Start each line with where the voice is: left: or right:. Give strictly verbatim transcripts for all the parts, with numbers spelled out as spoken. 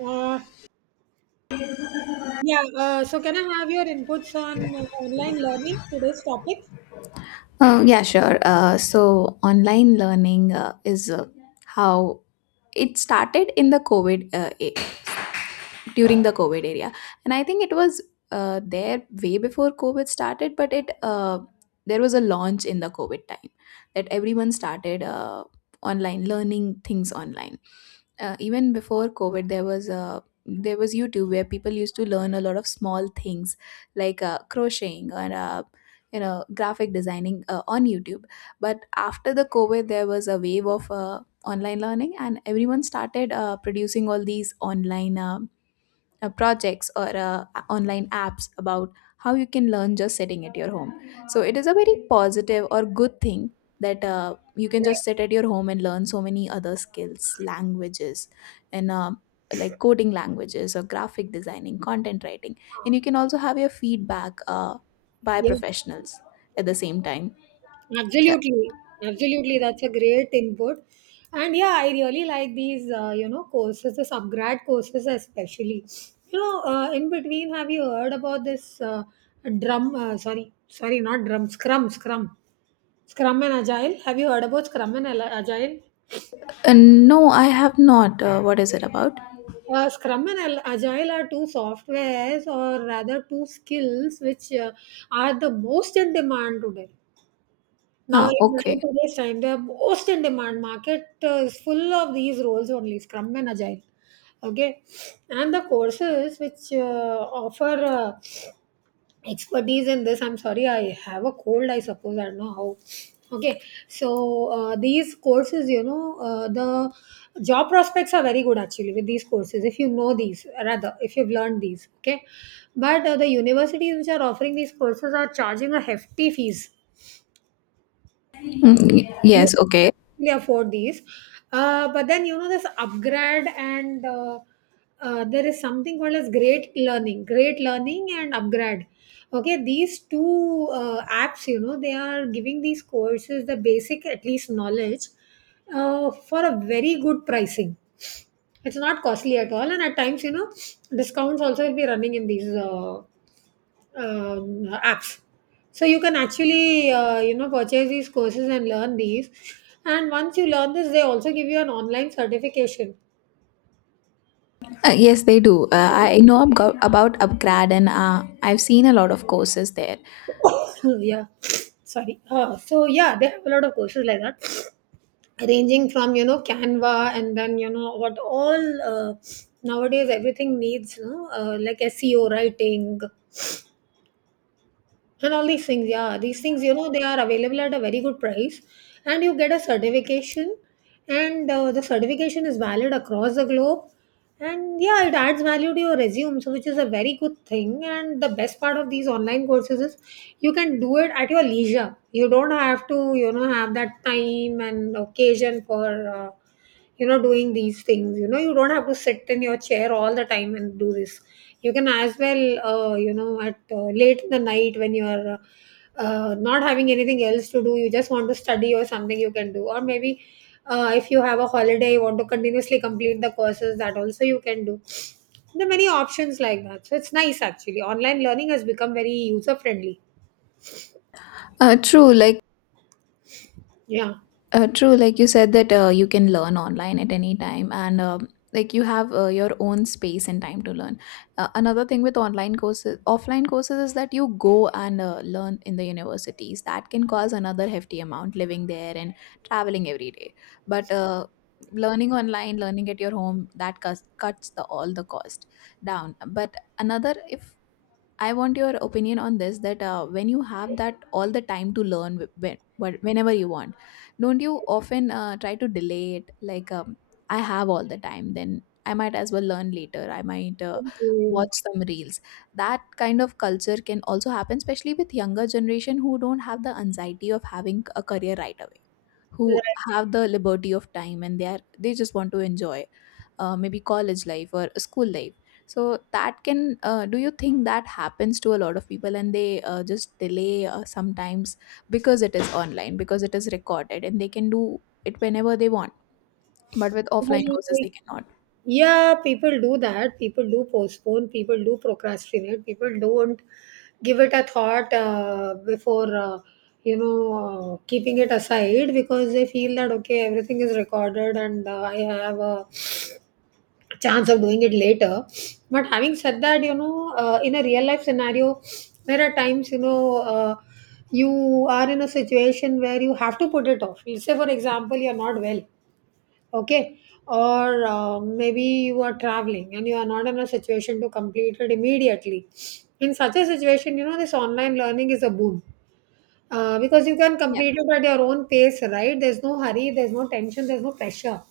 right: Uh, yeah, uh, so can I have your inputs on uh, online learning, today's topic?
left: Uh, yeah, sure. Uh, so online learning uh, is uh, how it started in the COVID uh, a- during the covid area, and I think it was uh, there way before covid started, but it uh, there was a launch in the covid time that everyone started uh, online learning things online. Uh, even before covid there was a there was youtube where people used to learn a lot of small things like uh, crocheting or uh, you know graphic designing uh, on youtube. But after the covid there was a wave of uh, online learning, and everyone started uh, producing all these online uh, uh, projects or uh, online apps about how you can learn just sitting at your home. So it is a very positive or good thing that uh, you can just sit at your home and learn so many other skills, languages, and um like coding languages or graphic designing, content writing, and you can also have your feedback uh, by
right: Yeah,
left: professionals at the same time. Yeah.
right: absolutely. Absolutely, that's a great input. And yeah, I really like these, uh, you know, courses, the subgrad courses especially. You know, uh, in between, have you heard about this uh, drum, uh, sorry, sorry, not drum, scrum, scrum, scrum and agile? Have you heard about scrum and Ala- agile?
left: Uh, no, I have not. Uh, what is it about?
right: Uh, Scrum and Al- Agile are two softwares, or rather, two skills which uh, are the most in demand today. Now,
left: Uh,
right: in in
left: okay.
right: today's time, they are most in demand. Market uh, is full of these roles only, Scrum and Agile. Okay, and the courses which uh, offer uh, expertise in this. I'm sorry, I have a cold, I suppose. I don't know how. Okay, so uh, these courses, you know uh, the job prospects are very good actually with these courses, if you know these, rather, if you've learned these. Okay, but uh, the universities which are offering these courses are charging a hefty fees.
left: Mm, y-
right: You
left: yes. Okay.
right: can afford these, uh, but then you know this upgrade, and uh, uh, there is something called as great learning great learning and upgrade. Okay, these two uh, apps, you know they are giving these courses the basic at least knowledge uh, for a very good pricing. It's not costly at all, and at times you know discounts also will be running in these uh, um, apps. So you can actually uh, you know purchase these courses and learn these. And once you learn this, they also give you an online certification.
left: Uh, yes, they do. Uh, I know ab- about Upgrad, and uh, I've seen a lot of courses there.
right: Yeah, sorry. Uh, so yeah, they have a lot of courses like that, ranging from you know Canva, and then you know what all uh, nowadays everything needs, you know, uh, like S E O writing, and all these things. Yeah, these things, you know they are available at a very good price, and you get a certification. And uh, the certification is valid across the globe, and yeah, it adds value to your resume, so which is a very good thing. And the best part of these online courses is you can do it at your leisure. You don't have to you know have that time and occasion for uh, you know doing these things. You know you don't have to sit in your chair all the time and do this. You can as well, uh, you know at uh, late in the night when you're uh, uh, not having anything else to do, you just want to study or something, you can do. Or maybe uh, if you have a holiday you want to continuously complete the courses, that also you can do. There are many options like that, so it's nice, actually. Online learning has become very user friendly.
left: Uh, true, like
right: Yeah.
left: uh, true, like you said that uh, you can learn online at any time, and um, like you have uh, your own space and time to learn. Uh, another thing with online courses, offline courses, is that you go and uh, learn in the universities. That can cause another hefty amount living there and traveling every day. But uh, learning online, learning at your home, that cuts cuts the all the cost down. But another, if I want your opinion on this, that uh, when you have that all the time to learn wh- when, but whenever you want, don't you often uh, try to delay it? Like, um, I have all the time, then I might as well learn later. I might uh,
right: Thank you.
left: watch some reels. That kind of culture can also happen, especially with younger generation who don't have the anxiety of having a career right away, who have the liberty of time, and they are they just want to enjoy uh, maybe college life or school life. So that can uh, do you think that happens to a lot of people and they uh, just delay uh, sometimes because it is online, because it is recorded and they can do it whenever they want, but with offline
right: Well,
left: courses they cannot.
right: yeah, people do that. People do postpone. People do procrastinate. People don't give it a thought uh, before, uh, you know, uh, keeping it aside, because they feel that, okay, everything is recorded, and uh, I have a chance of doing it later. But having said that, you know, uh, in a real life scenario, there are times, you know, uh, you are in a situation where you have to put it off. Let's say, for example, you're not well. Okay, or uh, maybe you are traveling and you are not in a situation to complete it immediately. In such a situation, you know this online learning is a boon, uh, because you can complete it at your own pace. Right, there's no hurry, there's no tension, there's no pressure.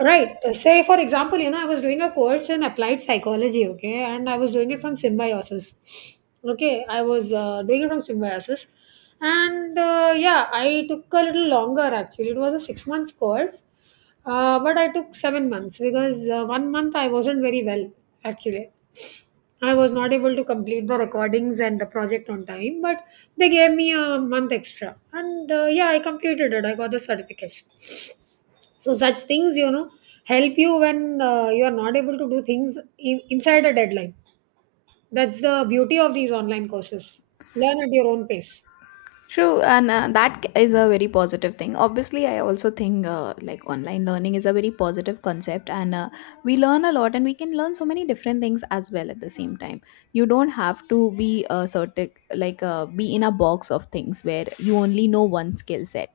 right: Right. Uh, Say, for example, you know, I was doing a course in applied psychology, okay, and I was doing it from Symbiosis. Okay, I was uh, doing it from Symbiosis. And uh, yeah, I took a little longer, actually. It was a six months course, uh, but I took seven months because uh, one month I wasn't very well, actually. I was not able to complete the recordings and the project on time, but they gave me a month extra. And uh, yeah, I completed it. I got the certification. So such things, you know, help you when uh, you are not able to do things in, inside a deadline. That's the beauty of these online courses. Learn at your own pace.
left: True, and uh, that c- is a very positive thing. Obviously, I also think uh, like online learning is a very positive concept, and uh, we learn a lot, and we can learn so many different things as well at the same time. You don't have to be a certain like uh, be in a box of things where you only know one skill set.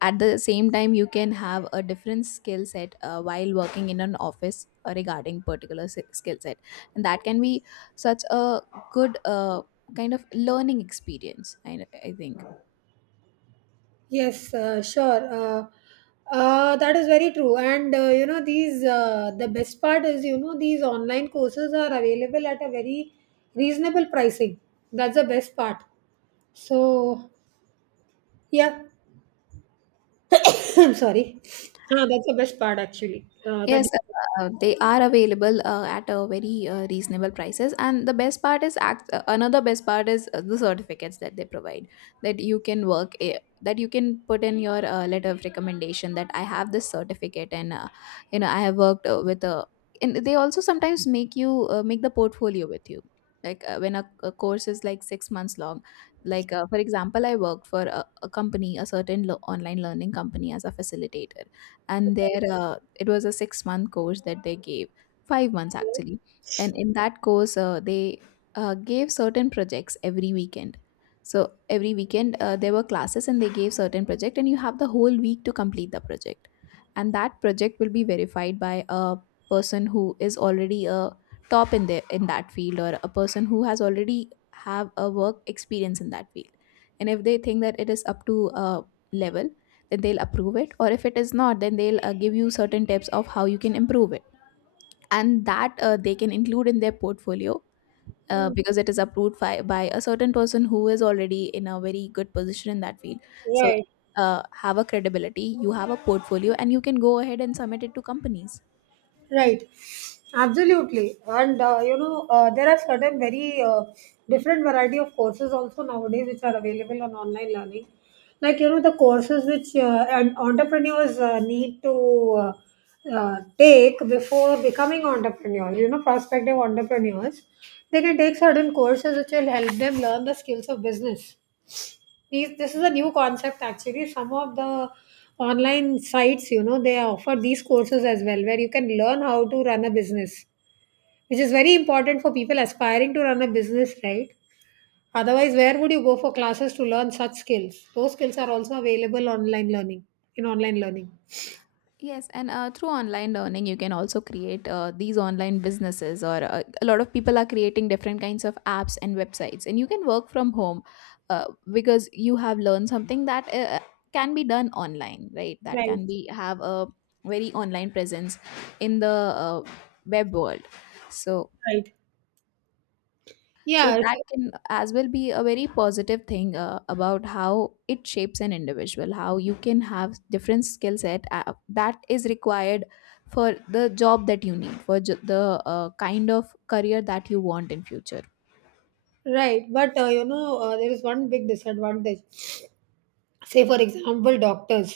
left: At the same time, you can have a different skill set uh, while working in an office uh, regarding particular s- skill set, and that can be such a good uh, kind of learning experience. I, I think.
right: Yes, uh, sure. Uh, uh, that is very true. And uh, you know, these uh, the best part is, you know these online courses are available at a very reasonable pricing. That's the best part. So yeah, I'm sorry. Uh, that's the best part, actually. Uh, that.
left: Yes, uh, they are available uh, at a very uh, reasonable prices, and the best part is act- uh, another best part is uh, the certificates that they provide, that you can work a- that you can put in your uh, letter of recommendation, that I have this certificate, and uh, you know I have worked uh, with a, and they also sometimes make you uh, make the portfolio with you, like uh, when a, a course is like six months long, like uh, for example, I worked for a, a company, a certain lo- online learning company, as a facilitator, and their uh, it was a six month course that they gave, five months actually. And in that course, uh, they uh, gave certain projects every weekend. So every weekend uh, there were classes, and they gave certain project, and you have the whole week to complete the project. And that project will be verified by a person who is already a top in their in that field, or a person who has already have a work experience in that field. And if they think that it is up to a level, then they'll approve it, or if it is not, then they'll uh, give you certain tips of how you can improve it, and that uh, they can include in their portfolio uh,
right: Mm,
left: because it is approved by, by a certain person who is already in a very good position in that field, so
right: right.
left: uh, have a credibility, you have a portfolio, and you can go ahead and submit it to companies.
right: Right, absolutely, and uh, you know uh, there are certain very uh, different variety of courses also nowadays which are available on online learning, like, you know the courses which uh, and entrepreneurs uh, need to uh, uh, take before becoming entrepreneurs. You know, prospective entrepreneurs, they can take certain courses which will help them learn the skills of business. These, this is a new concept, actually. Some of the online sites, you know, they offer these courses as well, where you can learn how to run a business, which is very important for people aspiring to run a business, right? Otherwise, where would you go for classes to learn such skills? Those skills are also available online learning, in online learning.
left: Yes, and uh, through online learning, you can also create uh, these online businesses, or uh, a lot of people are creating different kinds of apps and websites, and you can work from home uh, because you have learned something that uh, uh, can be done online, right? That
right: Right,
left: can be have a very online presence in the uh, web world. So
right: right.
left: so
right: Yeah,
left: that
right: so-
left: can as well be a very positive thing uh, about how it shapes an individual, how you can have different skill set uh, that is required for the job that you need, for j- the uh, kind of career that you want in future.
right: right. But uh, you know, uh, there is one big disadvantage. Say, for example, doctors,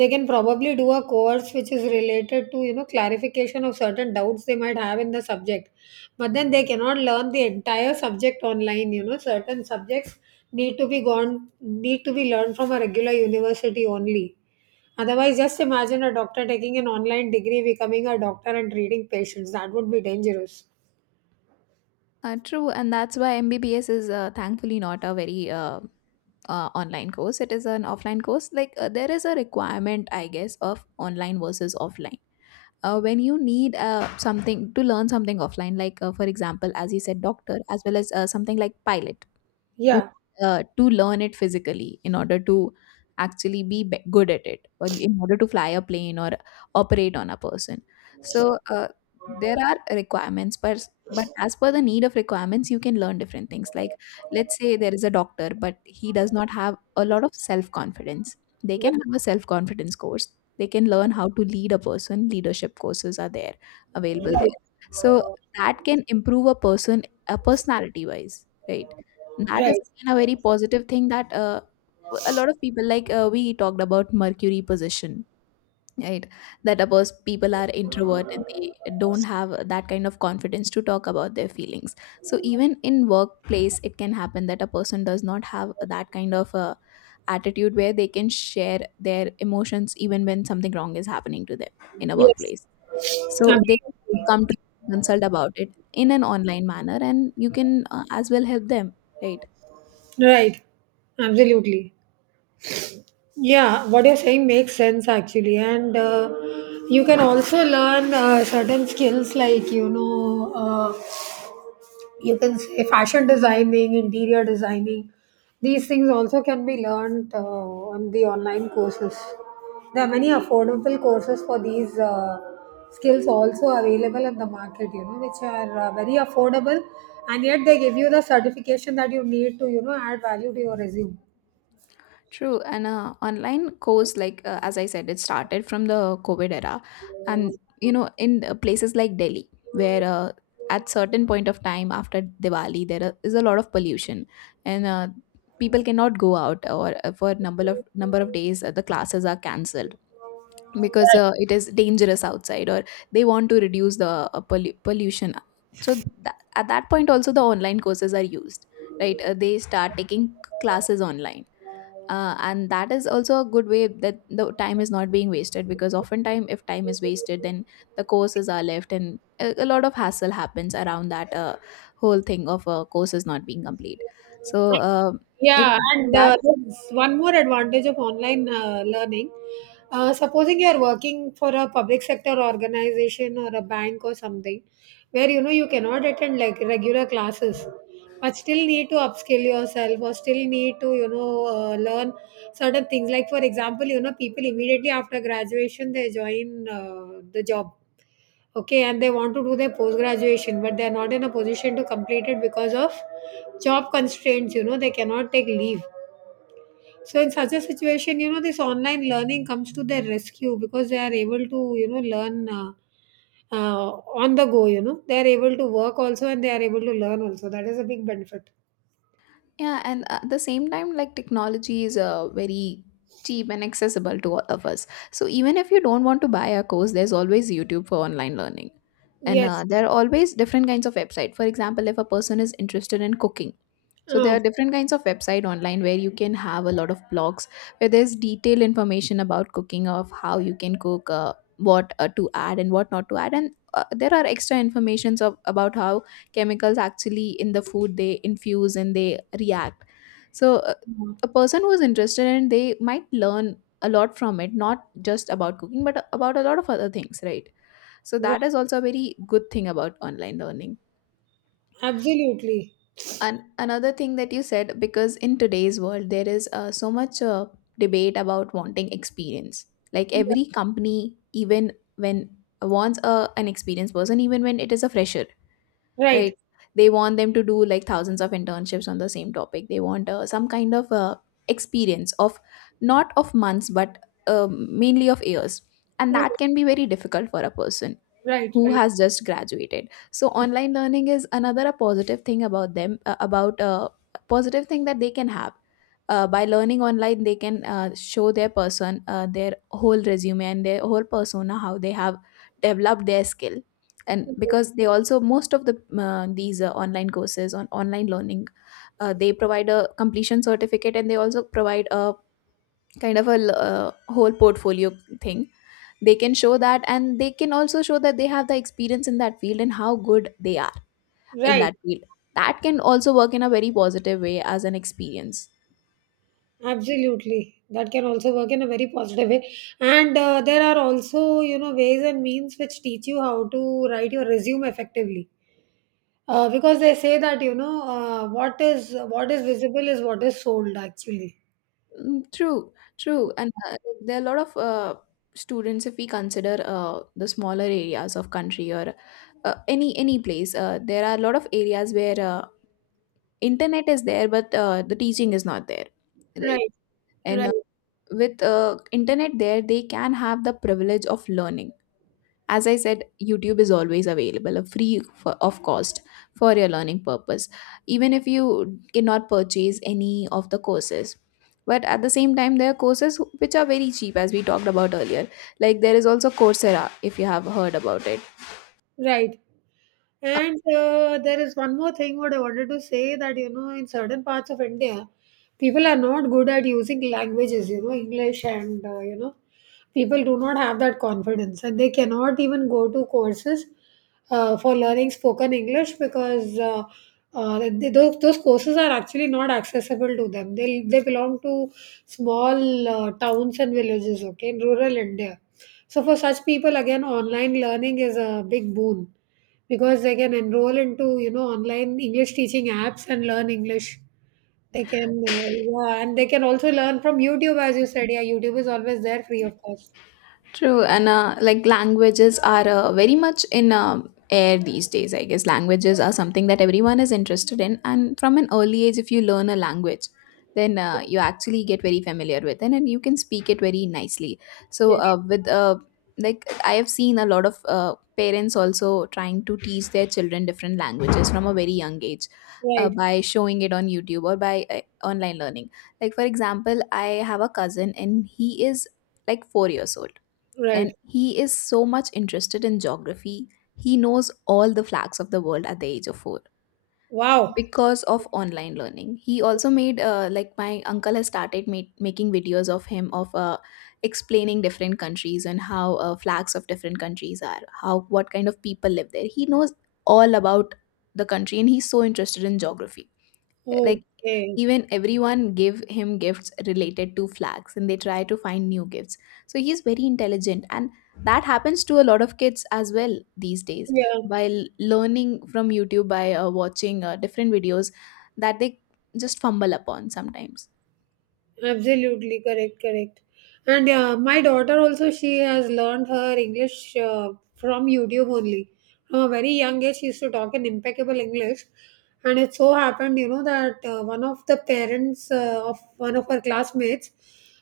right: they can probably do a course which is related to, you know clarification of certain doubts they might have in the subject. But then they cannot learn the entire subject online. You know certain subjects need to be gone need to be learned from a regular university only. Otherwise, just imagine a doctor taking an online degree, becoming a doctor and treating patients. That would be dangerous.
left: Uh, true, and that's why M B B S is uh, thankfully not a very uh, uh, online course. It is an offline course. Like uh, there is a requirement, I guess, of online versus offline uh, when you need uh, something to learn something offline, like uh, for example, as you said, doctor, as well as uh, something like pilot. You
right: Yeah.
left: uh, to learn it physically in order to actually be be- good at it, or in order to fly a plane or operate on a person. So uh, there are requirements, but but as per the need of requirements, you can learn different things, like, let's say there is a doctor but he does not have a lot of self confidence, they can have a self confidence course, they can learn how to lead a person, leadership courses are there available
right: Right,
left: there. So that can improve a person, a personality wise, right? That is
right: right.
left: again a very positive thing that uh, w- a lot of people, like uh, we talked about Mercury position, right? That a pers- people are introvert and they don't have that kind of confidence to talk about their feelings. So even in workplace, it can happen that a person does not have that kind of uh, attitude where they can share their emotions even when something wrong is happening to them in a
right: Yes,
left: workplace. So they can
right: absolutely.
left: come to consult about it in an online manner, and you can uh, as well help them, right?
right: Right. Absolutely. Yeah, what you're saying makes sense, actually, and uh, you can also learn uh, certain skills, like, you know uh, you can say, fashion designing, interior designing. These things also can be learned uh, on the online courses. There are many affordable courses for these uh, skills also available in the market, you know, which are uh, very affordable, and yet they give you the certification that you need to you know add value to your resume.
left: True, and uh, online course, like uh, as I said, it started from the COVID era, and you know, in uh, places like Delhi, where uh, at certain point of time after Diwali, there are- is a lot of pollution, and uh, people cannot go out, or uh, for number of number of days, uh, the classes are cancelled because uh, it is dangerous outside, or they want to reduce the uh, pollu- pollution. So that, at that point, also the online courses are used, right? Uh, they start taking classes online uh, and that is also a good way, that the time is not being wasted, because oftentimes if time is wasted then the courses are left and a, a lot of hassle happens around that uh, whole thing of uh, courses not being complete. So uh, it
right: Yeah, and
left: that
right: uh, there's one more advantage of online uh, learning. Uh, supposing you're working for a public sector organization or a bank or something, where, you know you cannot attend like regular classes, but still need to upskill yourself, or still need to you know uh, learn certain things. Like, for example, you know people immediately after graduation they join uh, the job, okay, and they want to do their post graduation, but they're not in a position to complete it because of job constraints. You know they cannot take leave. So in such a situation, you know this online learning comes to their rescue, because they are able to you know learn uh, uh, on the go. You know they are able to work also, and they are able to learn also. That is a big benefit.
left: yeah, and at the same time, like technology is uh, very cheap and accessible to all of us, so even if you don't want to buy a course, there's always youtube for online learning. And
right: Yes.
left: uh, there are always different kinds of website, for example, if a person is interested in cooking. So there
right: Ah,
left: are different kinds of website online where you can have a lot of blogs where there's detailed information about cooking, of how you can cook, uh, what uh, to add and what not to add, and uh, there are extra informations of about how chemicals actually in the food they infuse and they react. So uh,
right: ah,
left: a person who is interested in, they might learn a lot from it, not just about cooking but about a lot of other things, right? So that is
right: right.
left: also a very good thing about online learning.
right: Absolutely.
left: An- another thing that you said, because in today's world, there is uh, so much uh, debate about wanting experience. Like
right: Yeah.
left: every company, even when wants a, an experienced person, even when it is a fresher, right?
right: Right,
left: They want them to do like thousands of internships on the same topic. They want uh, some kind of uh, experience of not of months, but um mainly of years. And that
right: right,
left: can be very difficult for a person
right: right,
left: who
right: right,
left: has just graduated, so online learning is another a positive thing about them uh, about a positive thing that they can have, uh, by learning online. They can uh, show their person uh, their whole resume and their whole persona, how they have developed their skill. And because they also, most of the uh, these uh, online courses on online learning, uh, they provide a completion certificate, and they also provide a kind of a l- uh, whole portfolio thing. They can show that, and they can also show that they have the experience in that field, and how good they are in
right: right.
left: that field. That can also work in a very positive way, as an experience.
right: Absolutely. That can also work in a very positive way. And uh, there are also, you know, ways and means which teach you how to write your resume effectively. Uh, because they say that, you know, uh, what is what is visible is what is sold, actually.
left: Mm, true true and uh, like, there are a lot of uh, students, if we consider uh, the smaller areas of country, or uh, any any place, uh, there are a lot of areas where uh, internet is there, but uh, the teaching is not there, right.
right: Right,
left: And uh,
right: right,
left: with uh, internet there, they can have the privilege of learning. As I said, YouTube is always available, uh, free for, of cost, for your learning purpose, even if you cannot purchase any of the courses. But at the same time, there are courses who- which are very cheap, as we talked about earlier. Like, there is also Coursera, if you have heard about it.
right: right. And uh, there is one more thing, what I wanted to say, that you know in certain parts of India, people are not good at using languages. You know English, and uh, you know people do not have that confidence, and they cannot even go to courses uh, for learning spoken English, because uh, uh, they, those, those courses are actually not accessible to them. They they belong to small uh, towns and villages. Okay, in rural India. So for such people, again, online learning is a big boon, because they can enroll into, you know, online English teaching apps and learn English. They can, uh, yeah, and they can also learn from YouTube, as you said. Yeah, YouTube is always there, free of cost.
left: True, and uh, like, languages are uh, very much in um air these days. I guess languages are something that everyone is interested in, and from an early age, if you learn a language, then uh, you actually get very familiar with it, and you can speak it very nicely. So,
right: Yes,
left: uh, with uh, like, I have seen a lot of uh, parents also trying to teach their children different languages from a very young age. Uh,
right: right,
left: by showing it on YouTube, or by uh, online learning. Like, for example, I have a cousin, and he is like four years old,
right: right.
left: and he is so much interested in geography. He knows all the flags of the world at the age of four,
right: Wow.
left: because of online learning. He also made, uh, like, my uncle has started ma- making videos of him, of uh, explaining different countries, and how uh, flags of different countries are, how, what kind of people live there. He knows all about the country, and he's so interested in geography. Like,
right: Okay.
left: even everyone give him gifts related to flags, and they try to find new gifts. So he's very intelligent, and that happens to a lot of kids as well these days,
right: Yeah.
left: by l- learning from YouTube, by uh, watching uh, different videos that they just fumble upon sometimes.
right: Absolutely. Correct, correct. And yeah, my daughter also, she has learned her English uh, from YouTube only. From a very young age, she used to talk in impeccable English. And it so happened, you know, that uh, one of the parents uh, of one of her classmates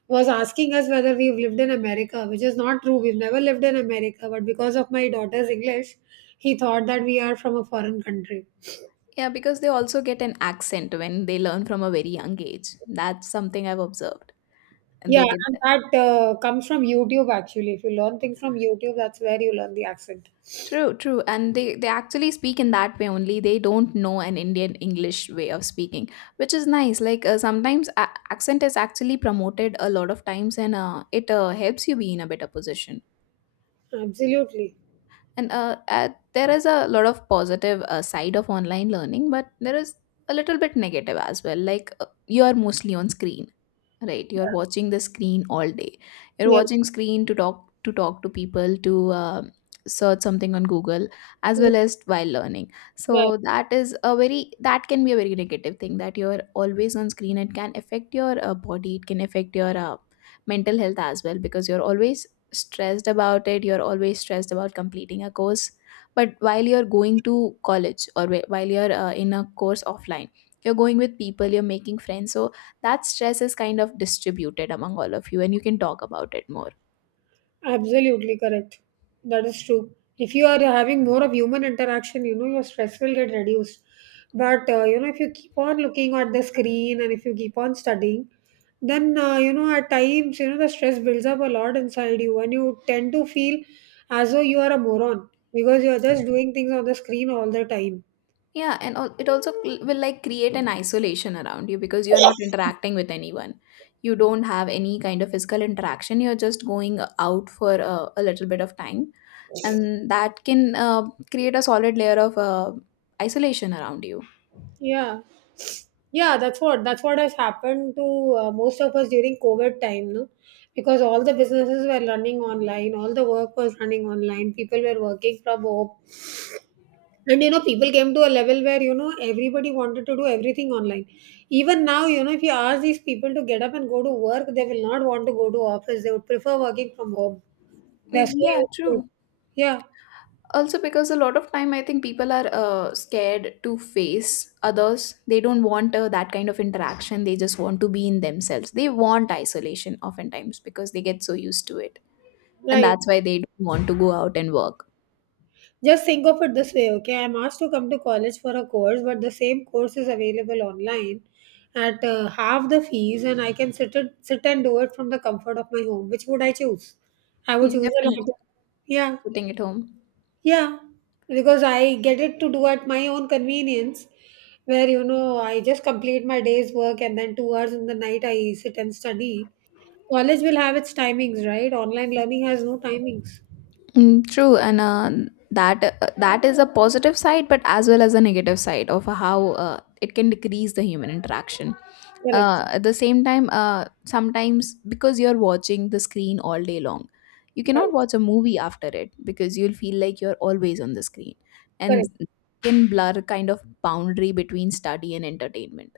right: was asking us whether we've lived in America, which is not true. We've never lived in America, but because of my daughter's English, he thought that we are from a foreign country.
left: Yeah, because they also get an accent when they learn from a very young age. That's something I've observed. And
right: Yeah,
left: they get
right: and
left: that.
right: that uh, comes from YouTube, actually. If you learn things from YouTube, that's where you learn the accent.
left: True, true. And they, they actually speak in that way only. They don't know an Indian English way of speaking, which is nice. Like uh, sometimes a- accent is actually promoted a lot of times, and uh, it uh, helps you be in a better position.
right: Absolutely.
left: And uh, uh, there is a lot of positive uh, side of online learning, but there is a little bit negative as well. Like uh, you are mostly on screen. Right, you're watching the screen all day. You're
right: Yes.
left: watching screen to talk to talk to people, to uh, search something on Google, as
right: Yes,
left: well as while learning.
right: well,
left: So that is a very that can be a very negative thing, that you're always on screen. It can affect your uh, body. It can affect your uh, mental health as well, because you're always stressed about it. You're always stressed about completing a course. But while you're going to college, or wh- while you're uh, in a course offline, you're going with people. You're making friends. So that stress is kind of distributed among all of you, and you can talk about it more.
right: absolutely correct. That is true. If you are having more of human interaction, you know, your stress will get reduced. But, uh, you know, if you keep on looking at the screen and if you keep on studying, then, uh, you know, at times, you know, the stress builds up a lot inside you and you tend to feel as though you are a moron because you are just doing things on the screen all the time.
left: Yeah, and al- it also cl- will, like, create an isolation around you, because you're not interacting with anyone. You don't have any kind of physical interaction. You're just going out for a, a little bit of time, and that can uh, create a solid layer of uh, isolation around you.
right: Yeah. Yeah, that's what that's what has happened to uh, most of us during COVID time, no? Because all the businesses were running online, all the work was running online, people were working from home. And you know, people came to a level where, you know, everybody wanted to do everything online. Even now, you know, if you ask these people to get up and go to work, they will not want to go to office. They would prefer working from home. They're
left: Mm,
right: so
left: yeah,
right: used to it.
left: true.
right: Yeah,
left: Also, because a lot of time, I think people are uh, scared to face others. They don't want uh, that kind of interaction. They just want to be in themselves. They want isolation oftentimes, because they get so used to it. And
right: right.
left: that's why they don't want to go out and work.
right: Just think of it this way, okay? I'm asked to come to college for a course, but the same course is available online at uh, half the fees, and I can sit it, sit and do it from the comfort of my home. Which would I choose? I would
left: Mm,
right: choose the
left: definitely.
right: latter. Yeah,
left: Putting it home.
right: yeah, because I get it to do at my own convenience, where you know I just complete my day's work and then two hours in the night I sit and study. College will have its timings, right? Online learning has no timings.
left: Mm, true, and uh, that uh, that is a positive side, but as well as a negative side of how uh, it can decrease the human interaction.
right: Correct.
left: Uh, at the same time, uh, sometimes, because you're watching the screen all day long, you cannot
right: Correct.
left: watch a movie after it, because you'll feel like you're always on the screen,
right: Correct.
left: and can blur kind of boundary between study and entertainment.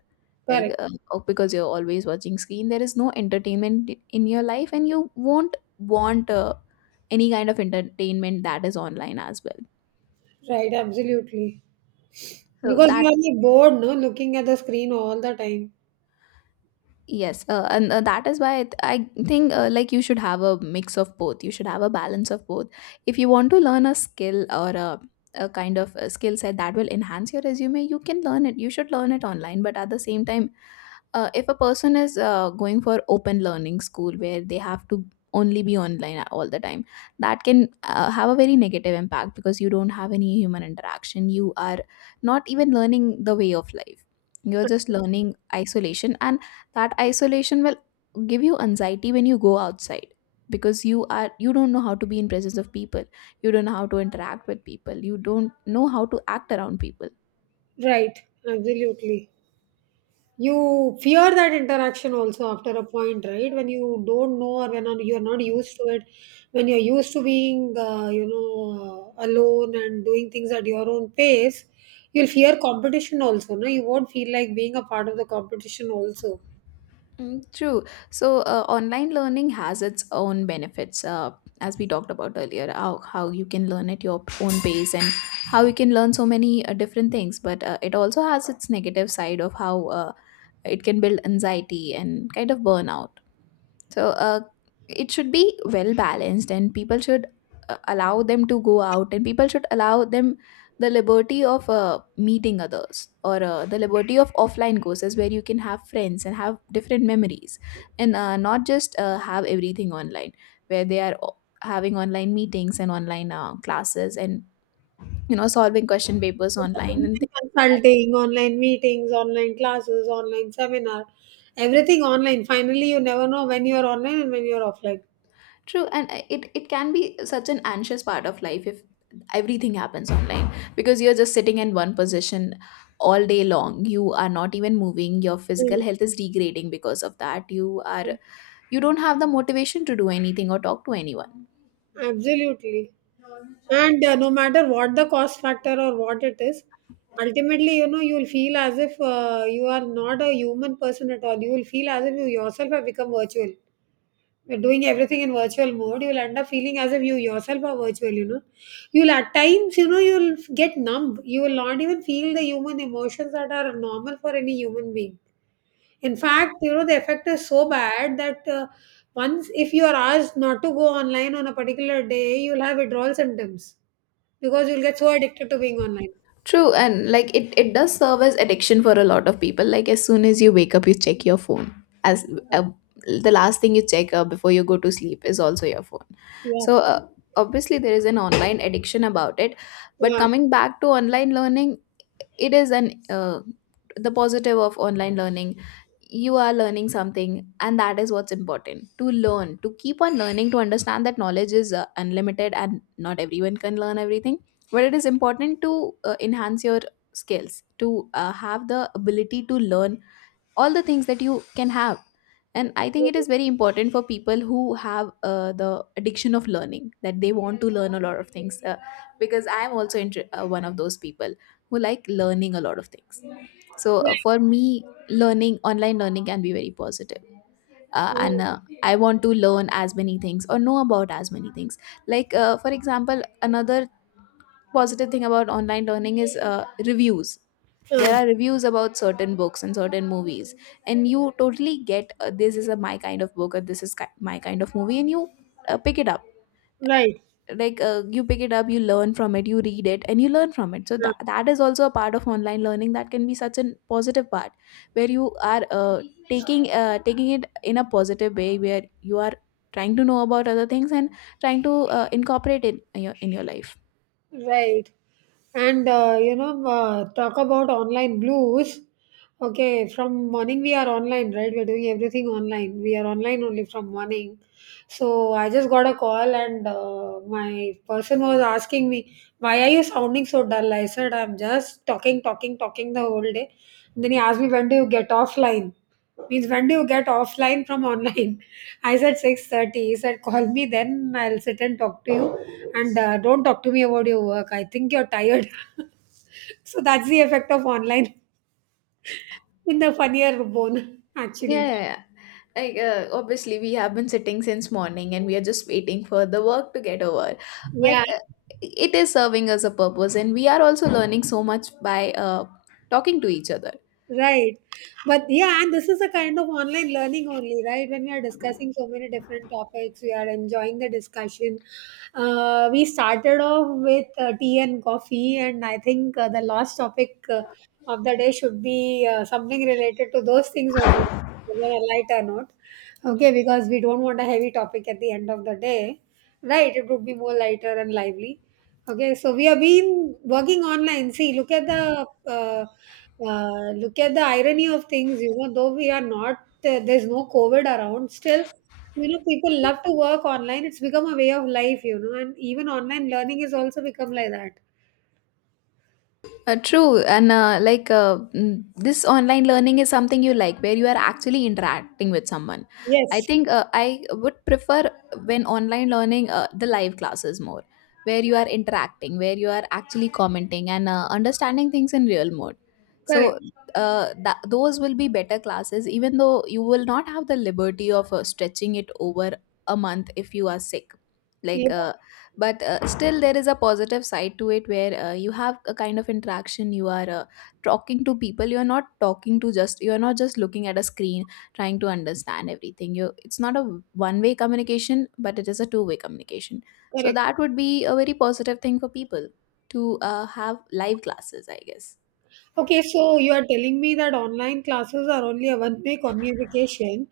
left: Like
right: Correct.
left: uh, oh, because you're always watching screen, there is no entertainment in your life, and you won't want uh, any kind of entertainment that is online as well.
right: Right, absolutely.
left: So
right: Because
left: that,
right: you are like bored, no, looking at the screen all the time.
left: yes, uh, and uh, that is why i th- I think uh, like, you should have a mix of both. You should have a balance of both. If you want to learn a skill, or a, a kind of a skill set that will enhance your resume, you can learn it. You should learn it online, but at the same time, uh, if a person is uh, going for open learning school, where they have to only be online all the time, that can uh, have a very negative impact, because you don't have any human interaction. You are not even learning the way of life. You're just learning isolation, and that isolation will give you anxiety when you go outside, because you are you don't know how to be in presence of people. You don't know how to interact with people. You don't know how to act around people.
right: Right, absolutely. You fear that interaction also after a point, right? When you don't know or when you're not used to it, when you're used to being, uh, you know, uh, alone and doing things at your own pace, you'll fear competition also, no? You won't feel like being a part of the competition also.
left: Mm, true. So, uh, online learning has its own benefits, uh, as we talked about earlier, how, how you can learn at your own pace, and how you can learn so many uh, different things. But uh, it also has its negative side of how uh, it can build anxiety and kind of burnout. So uh, it should be well balanced, and people should uh, allow them to go out, and people should allow them the liberty of uh, meeting others, or uh, the liberty of offline courses, where you can have friends and have different memories, and uh, not just uh, have everything online, where they are o- having online meetings, and online uh, classes, and you know, solving question papers online and things like that.
right: Consulting, online meetings, online classes, online seminar, everything online. Finally, you never know when you're online and when you're offline.
left: True, and I- it, it can be such an anxious part of life if everything happens online, because you're just sitting in one position all day long. You are not even moving. Your physical
right: Mhm.
left: health is degrading because of that. You are you don't have the motivation to do anything or talk to anyone.
right: Absolutely. And uh, no matter what the cost factor or what it is, ultimately, you know, you'll feel as if uh, you are not a human person at all. You will feel as if you yourself have become virtual. We're doing everything in virtual mode, you'll end up feeling as if you yourself are virtual, you know. You'll at times, you know, you'll get numb. You will not even feel the human emotions that are normal for any human being. In fact, you know, the effect is so bad that uh, once, if you are asked not to go online on a particular day, you'll have withdrawal symptoms because you'll get so addicted to being online.
left: True, and like, it, it does serve as addiction for a lot of people. Like, as soon as you wake up, you check your phone. As uh, the last thing you check uh, before you go to sleep is also your phone.
right: Yeah,
left: So uh, obviously there is an online addiction about it. But
right: yeah,
left: coming back to online learning, it is an uh, the positive of online learning, you are learning something, and that is what's important, to learn, to keep on learning, to understand that knowledge is uh, unlimited, and not everyone can learn everything, but it is important to uh, enhance your skills, to uh, have the ability to learn all the things that you can have. And I think it is very important for people who have uh, the addiction of learning, that they want to learn a lot of things, uh, because I am also inter- uh, one of those people who like learning a lot of things. So uh, for me, learning online learning can be very positive, uh, and uh, I want to learn as many things, or know about as many things. Like, uh, for example, another positive thing about online learning is uh, reviews. There
right: uh,
left: are reviews about certain books and certain movies, and you totally get, uh, this is a my kind of book, or this is ki- my kind of movie, and you uh, pick it up.
right: right.
left: Like, uh, you pick it up, you learn from it, you read it, and you learn from it. So that, that is also a part of online learning that can be such a positive part, where you are uh, taking uh, taking it in a positive way, where you are trying to know about other things, and trying to uh, incorporate it in your, in your life.
right: Right. And uh, you know, uh, talk about online blues. Okay, from morning we are online, right? We're doing everything online. We are online only from morning. So I just got a call, and uh, my person was asking me, "Why are you sounding so dull?" I said, "I'm just talking, talking, talking the whole day." And then he asked me, "When do you get offline?" Means when do you get offline from online. I said six thirty. He said, "Call me then, I'll sit and talk to you, and uh, don't talk to me about your work. I think you're tired." So that's the effect of online in the funnier bone
left: Yeah,
right: actually.
left: yeah, yeah. Like, uh, obviously, we have been sitting since morning, and we are just waiting for the work to get over.
right: Yeah.
left: But uh, it is serving us a purpose, and we are also learning so much by uh, talking to each other.
right: Right. But yeah, and this is a kind of online learning only, right? When we are discussing so many different topics, we are enjoying the discussion. Uh, we started off with uh, tea and coffee, and I think uh, the last topic uh, of the day should be uh, something related to those things only, whether light or not. Okay, because we don't want a heavy topic at the end of the day, right? It would be more lighter and lively. Okay, so we have been working online. See, look at the uh, uh, look at the irony of things. You know, though we are not uh, there's no COVID around, still, you know, people love to work online. It's become a way of life. You know, and even online learning is also become like that.
left: Uh, true, and uh, like, uh, mm, this online learning is something you like, where you are actually interacting with someone. I
right: Yes,
left: think uh, I would prefer when online learning, uh, the live classes more, where you are interacting, where you are actually commenting, and uh, understanding things in real mode. So
right: correct.
left: uh, that, those will be better classes, even though you will not have the liberty of uh, stretching it over a month if you are sick.
right: Yeah,
left: Like uh, but uh, still there is a positive side to it, where uh, you have a kind of interaction. You are uh, talking to people. You are not talking to just you are not just looking at a screen, trying to understand everything. You It's not a one way communication, but it is a two way communication. So
right: correct.
left: that would be a very positive thing for people to uh, have live classes, I guess.
right: Okay, so you are telling me that online classes are only a one-way communication,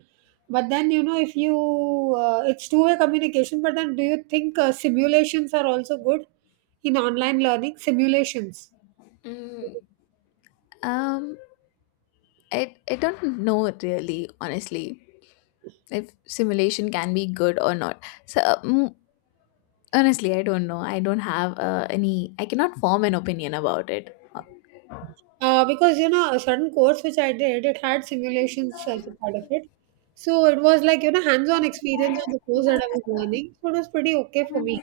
right: but then you know if you uh, it's two-way communication. But then, do you think uh, simulations are also good in online learning? Simulations,
left: Mm, um, I I don't know really, honestly, if simulation can be good or not. So, um, honestly, I don't know. I don't have uh, any, I cannot form an opinion about it. Uh,
right: uh, because you know a certain course which I did, it had simulations as a part of it. So it was like you know hands-on experience on the course that I was learning. So it was pretty okay for me.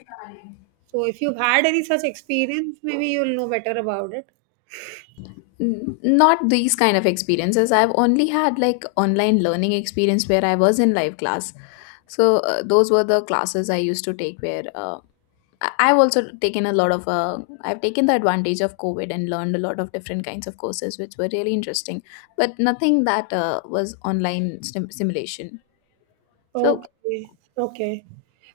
right: So if you've had any such experience, maybe you'll know better about it.
left: n- Not these kind of experiences. I've only had like online learning experience where I was in live class. So uh, those were the classes I used to take, where uh, I- I've also taken a lot of, uh, I've taken the advantage of COVID and learned a lot of different kinds of courses, which were really interesting, but nothing that uh, was online sim- simulation. So,
right: Okay, okay.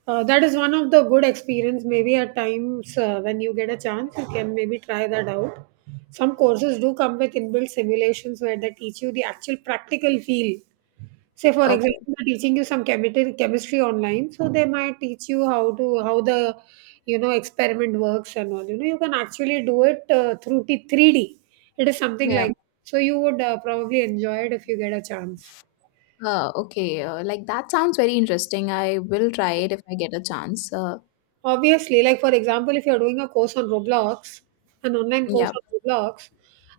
right: Uh, that is one of the good experience. Maybe at times uh, when you get a chance, you can maybe try that out. Some courses do come with inbuilt simulations where they teach you the actual practical feel. Say, for example,
left: okay.
right: they're teaching you some chemistry chemistry online, so they might teach you how to how the you know experiment works and all. You know, you can actually do it uh, through t- three D. It is something
left: Yeah.
right: like, so you would uh, probably enjoy it if you get a chance.
left: Uh, okay, uh, like, that sounds very interesting. I will try it if I get a chance. Uh,
right: Obviously, like for example, if you're doing a course on Roblox, an online course
left: yeah,
right: on Roblox,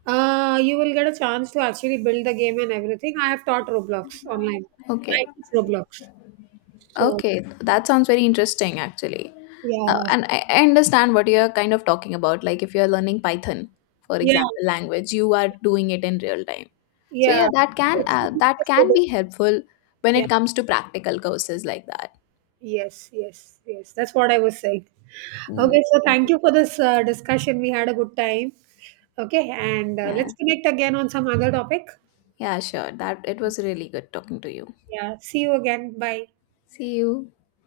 right: uh, you will get a chance to actually build the game and everything. I have taught Roblox online. I
left: okay.
right: teach Roblox. So
left: Okay, that sounds very interesting actually. Uh,
right: yeah,
left: and I, I understand what you're kind of talking about. Like, if you're learning Python, for
right: yeah,
left: example, language, you are doing it in real time. So
right: yeah.
left: yeah, that can uh, that can be helpful when
right: Yeah.
left: it comes to practical courses like that.
right: Yes, yes, yes. That's what I was saying.
left: Mm,
right: Okay, so thank
left: okay.
right: you for this uh, discussion. We had a good time. Okay, and uh,
left: Yeah,
right: let's connect again on some other topic.
left: yeah, sure. That it was really good talking to you.
right: Yeah, see you again. Bye.
left: See you.